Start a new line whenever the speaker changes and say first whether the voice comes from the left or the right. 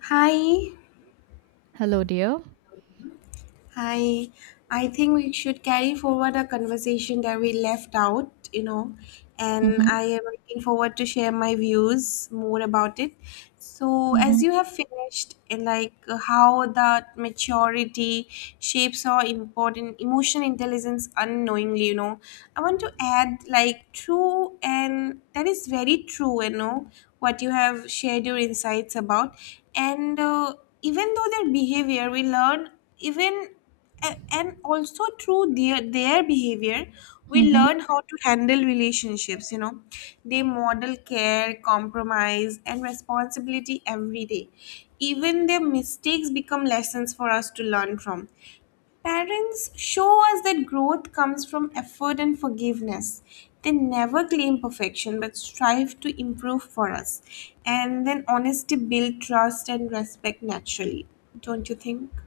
left: Hi.
right: Hello, dear.
left: Hi, I think we should carry forward a conversation that we left out, you know, and
right: Mm-hmm,
left: I am looking forward to share my views more about it. So, as
right: mm-hmm,
left: you have finished, and like how that maturity shapes our important emotional intelligence unknowingly, you know, I want to add like true, and that is very true, you know, what you have shared your insights about, and even though their behavior, we learn even and also through their behavior, we
right: mm-hmm.
left: learn how to handle relationships, you know. They model care, compromise, and responsibility every day. Even their mistakes become lessons for us to learn from. Parents show us that growth comes from effort and forgiveness. They never claim perfection but strive to improve for us, and then honesty builds trust and respect naturally. Don't you think?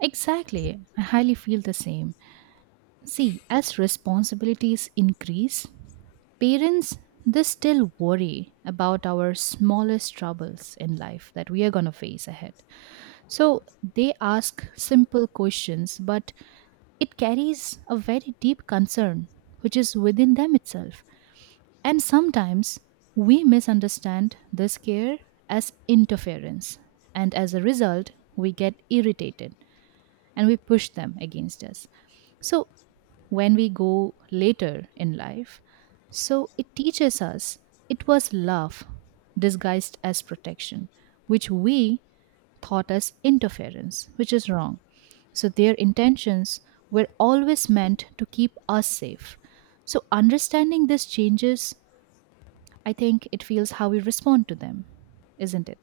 right: Exactly. I highly feel the same. See, as responsibilities increase, parents they still worry about our smallest troubles in life that we are going to face ahead, so they ask simple questions, but it carries a very deep concern which is within them itself. And sometimes we misunderstand this care as interference. And as a result, we get irritated and we push them against us. So when we go later in life, so it teaches us it was love disguised as protection, which we thought as interference, which is wrong. So their intentions were always meant to keep us safe. So understanding this changes, I think it feels how we respond to them, isn't it?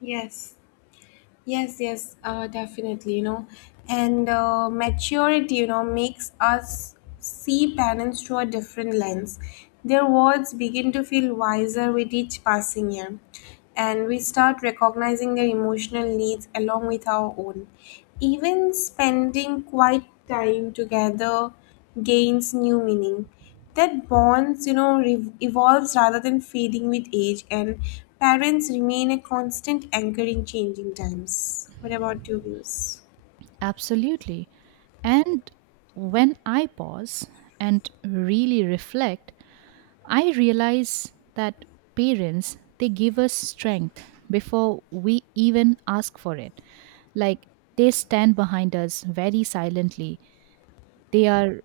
left: Yes, yes, yes, definitely, you know. And maturity, you know, makes us see parents through a different lens. Their words begin to feel wiser with each passing year, and we start recognizing their emotional needs along with our own. Even spending quiet time together gains new meaning. That bonds, you know, evolves rather than fading with age, and parents remain a constant anchor in changing times. What about your views?
right: Absolutely. And when I pause and really reflect, I realize that parents they give us strength before we even ask for it. Like they stand behind us very silently. They are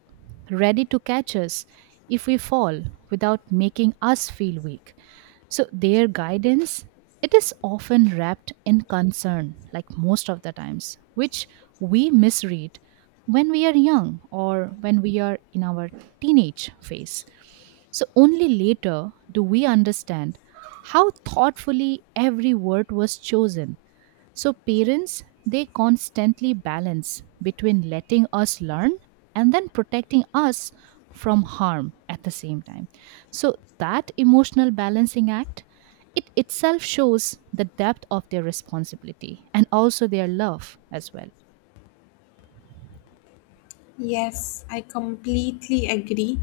right: ready to catch us if we fall without making us feel weak. So their guidance, it is often wrapped in concern like most of the times, which we misread when we are young or when we are in our teenage phase. So only later do we understand how thoughtfully every word was chosen. So, parents, they constantly balance between letting us learn and then protecting us from harm at the same time. So, that emotional balancing act, it itself shows the depth of their responsibility and also their love as well.
left: Yes, I completely agree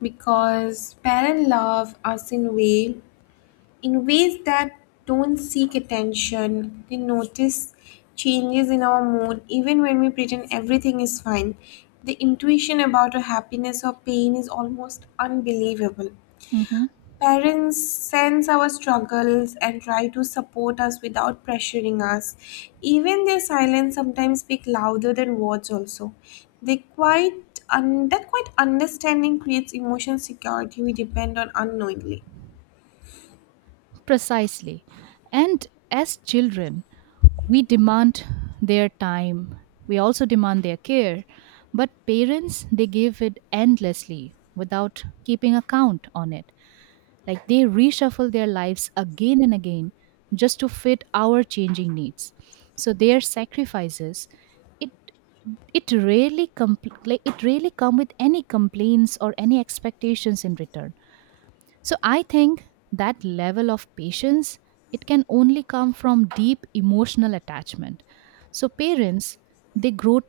left: because parent love us in a way, in ways that don't seek attention. They notice changes in our mood even when we pretend everything is fine. The intuition about our happiness or pain is almost unbelievable.
right: Mhm.
left: Parents sense our struggles and try to support us without pressuring us. Even their silence sometimes speak louder than words also. They quite un- that quite understanding creates emotional security we depend on unknowingly.
right: Precisely. And as children, we demand their time, we also demand their care, but parents they give it endlessly without keeping account on it, like they reshuffle their lives again and again just to fit our changing needs. So their sacrifices, it it rarely like it rarely come with any complaints or any expectations in return. So I think that level of patience, it can only come from deep emotional attachment. So parents they grow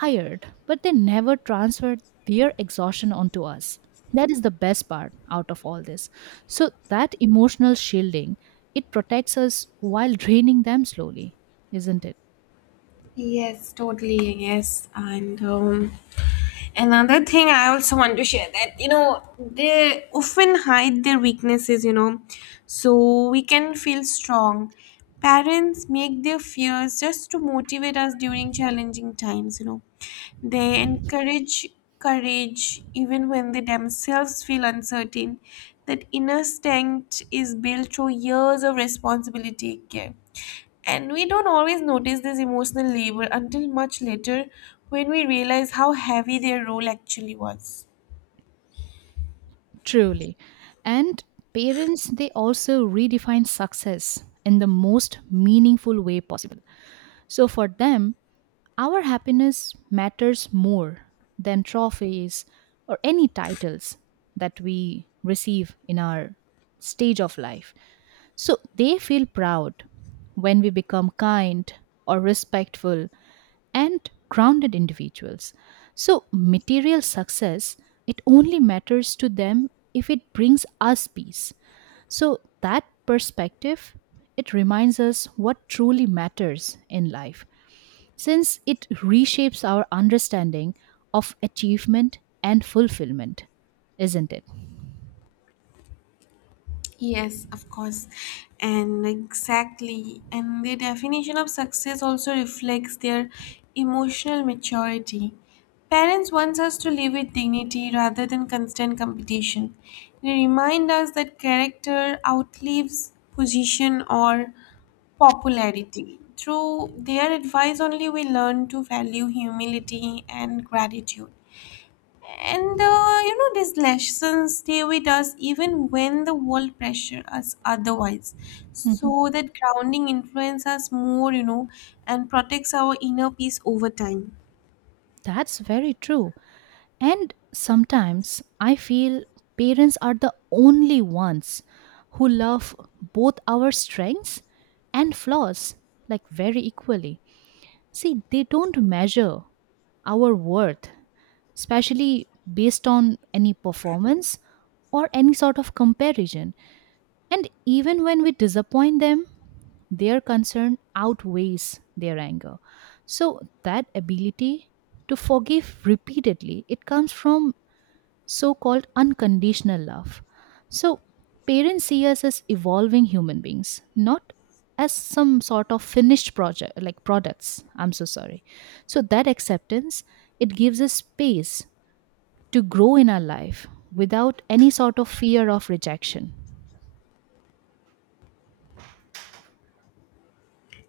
right: tired, but they never transfer their exhaustion onto us. That is the best part out of all this. So that emotional shielding, it protects us while draining them slowly, isn't it?
left: Yes, totally. Yes, and another thing I also want to share that you know they often hide their weaknesses. You know, so we can feel strong. Parents make their fears just to motivate us during challenging times. You know, they encourage courage even when they themselves feel uncertain. That inner strength is built through years of responsibility and care. And we don't always notice this emotional labor until much later, when we realize how heavy their role actually was.
right: Truly. And parents they also redefine success in the most meaningful way possible. So for them our happiness matters more than trophies or any titles that we receive in our stage of life. So they feel proud when we become kind or respectful and grounded individuals. So material success, it only matters to them if it brings us peace. So that perspective, it reminds us what truly matters in life, since it reshapes our understanding of achievement and fulfillment, isn't it?
left: Yes, of course. And exactly. And the definition of success also reflects their emotional maturity. Parents want us to live with dignity rather than constant competition. They remind us that character outlives position or popularity. Through their advice only, we learn to value humility and gratitude. And you know, these lessons stay with us even when the world pressure us otherwise. So
right: Mhm.
left: that grounding influences us more, you know, and protects our inner peace over time.
right: That's very true. And sometimes I feel parents are the only ones who love both our strengths and flaws like very equally. See, they don't measure our worth, especially based on any performance or any sort of comparison. And even when we disappoint them, their concern outweighs their anger. So that ability to forgive repeatedly, it comes from so-called unconditional love. So parents see us as evolving human beings, not as some sort of finished project like products. I'm so sorry. So that acceptance, it gives us space to grow in our life without any sort of fear of rejection.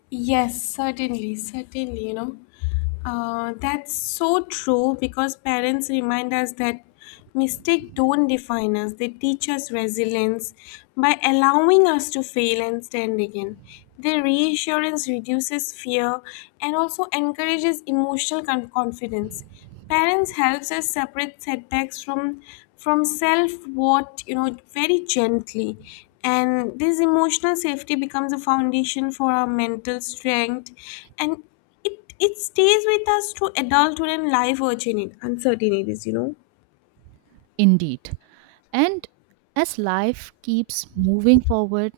left: Yes, certainly, certainly, you know. That's so true because parents remind us that mistakes don't define us. They teach us resilience by allowing us to fail and stand again. Their reassurance reduces fear and also encourages emotional confidence. Parents helps us separate setbacks from self what you know very gently, and this emotional safety becomes a foundation for our mental strength, and it stays with us through adulthood and life uncertainties. You know.
right: Indeed. And as life keeps moving forward,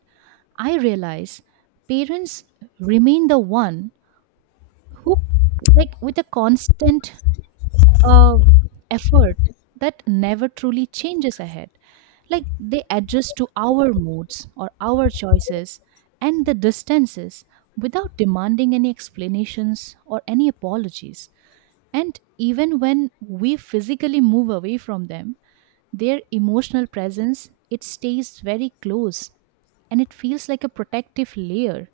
right: I realize parents remain the one who, like, with a constant uh, effort that never truly changes ahead. Like, they adjust to our moods or our choices and the distances without demanding any explanations or any apologies. And even when we physically move away from them, their emotional presence, it stays very close, and it feels like a protective layer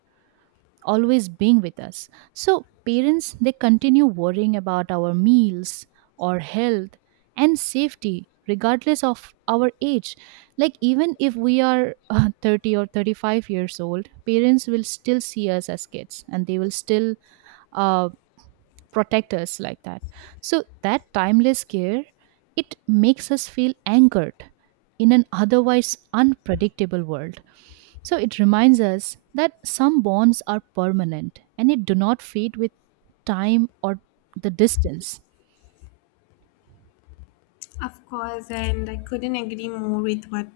right: always being with us. So parents they continue worrying about our meals or health and safety regardless of our age. Like even if we are 30 or 35 years old, parents will still see us as kids, and they will still uh, protect us like that. So that timeless care, it makes us feel anchored in an otherwise unpredictable world. So it reminds us that some bonds are permanent and it do not fade with time or the distance.
left: Of course, and I couldn't agree more with what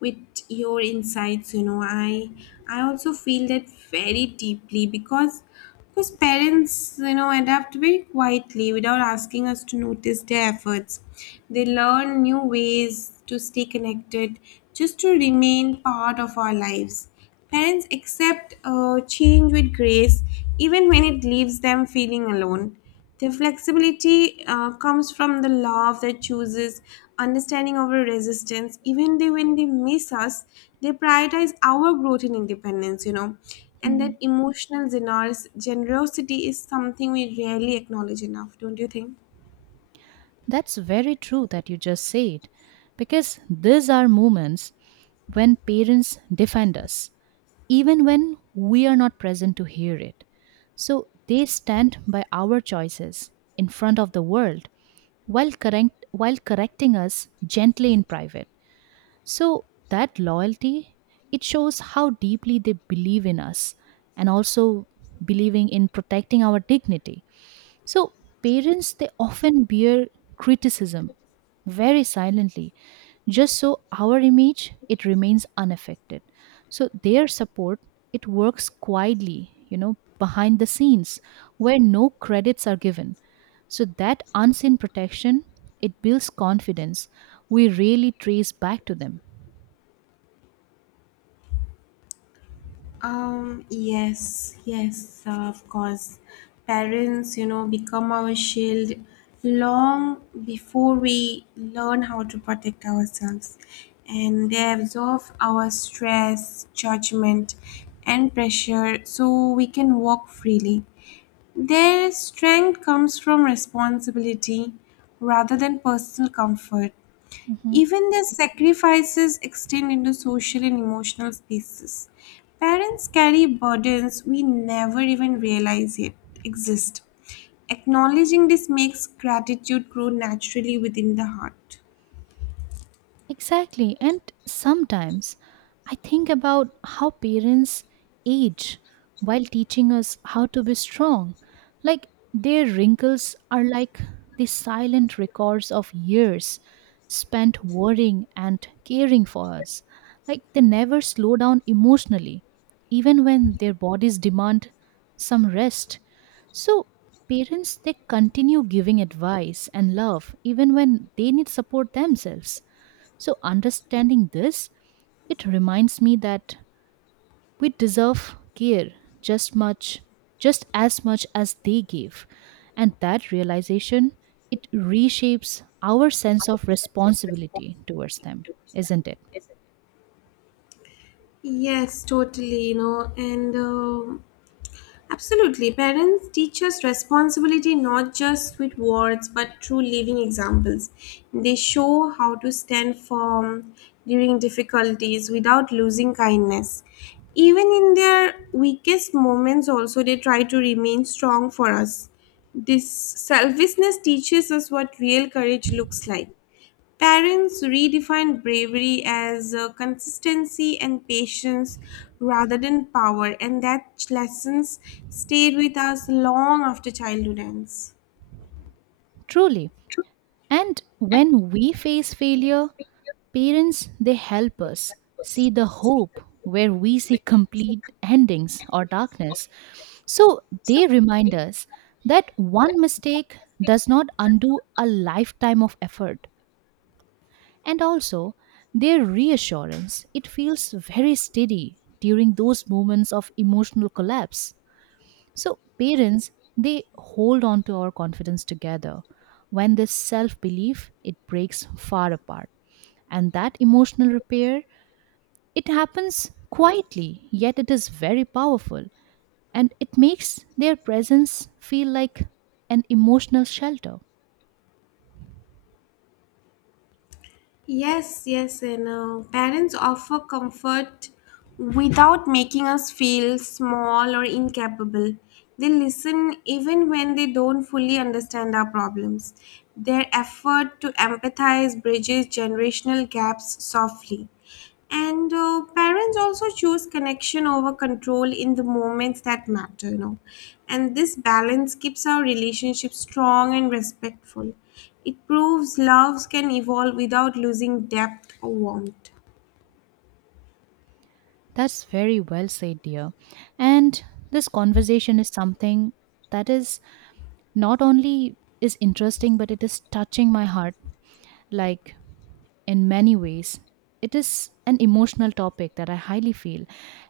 left: with your insights, you know. I also feel that very deeply because parents, you know, adapt very quietly without asking us to notice their efforts. They learn new ways to stay connected, just to remain part of our lives. Parents accept change with grace, even when it leaves them feeling alone. Their flexibility comes from the love that chooses understanding over resistance. Even they, when they miss us, they prioritize our growth and independence, you know. And that
right: Mm.
left: emotional generosity is something we rarely acknowledge enough, don't you think?
right: That's very true that you just said, because these are moments when parents defend us, even when we are not present to hear it. So they stand by our choices in front of the world while correcting us gently in private. So that loyalty, it shows how deeply they believe in us and also believing in protecting our dignity. So parents they often bear criticism very silently, just so our image, it remains unaffected. So their support, it works quietly, you know, behind the scenes where no credits are given. So that unseen protection, it builds confidence we really trace back to them.
left: Yes, yes, of course. Parents, you know, become our shield long before we learn how to protect ourselves. And they absorb our stress, judgment, and pressure so we can walk freely. Their strength comes from responsibility rather than personal comfort.
right: Mhm.
left: Even their sacrifices extend into social and emotional spaces. Parents carry burdens we never even realize yet exist. Acknowledging this makes gratitude grow naturally within the heart.
right: Exactly. And sometimes I think about how parents age while teaching us how to be strong. Like their wrinkles are like the silent records of years spent worrying and caring for us. Like they never slow down emotionally, even when their bodies demand some rest. So, parents they continue giving advice and love even when they need support themselves. So, understanding this, it reminds me that we deserve care just much, just as much as they gave. And that realization, it reshapes our sense of responsibility towards them, isn't it?
left: Yes, totally, you know, and Absolutely. Parents teach us responsibility not just with words but through living examples. They show how to stand firm during difficulties without losing kindness. Even in their weakest moments, also, they try to remain strong for us. This selflessness teaches us what real courage looks like. Parents redefine bravery as consistency and patience rather than power, and that lessons stayed with us long after childhood ends.
right: Truly. And when we face failure, parents, they help us see the hope where we see complete endings or darkness. So they remind us that one mistake does not undo a lifetime of effort. And also, their reassurance, it feels very steady during those moments of emotional collapse. So parents, they hold on to our confidence together when this self-belief it breaks far apart, and that emotional repair, it happens quietly, yet it is very powerful, and it makes their presence feel like an emotional shelter.
left: Yes, yes, and parents offer comfort without making us feel small or incapable. They listen even when they don't fully understand our problems. Their effort to empathize bridges generational gaps softly. And parents also choose connection over control in the moments that matter, you know, and this balance keeps our relationship strong and respectful. It proves loves can evolve without losing depth or warmth.
right: That's very well said, dear. And this conversation is something that is not only is interesting, but it is touching my heart like in many ways. It is an emotional topic that I highly feel.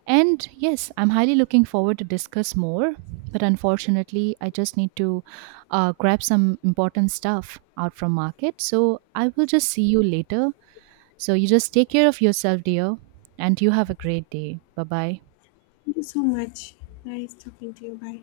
right: And yes, I'm highly looking forward to discuss more, but unfortunately, I just need to grab some important stuff out from market. So I will just see you later. So you just take care of yourself, dear, and you have a great day. Bye bye.
left: Thank you so much. Nice talking to you. Bye.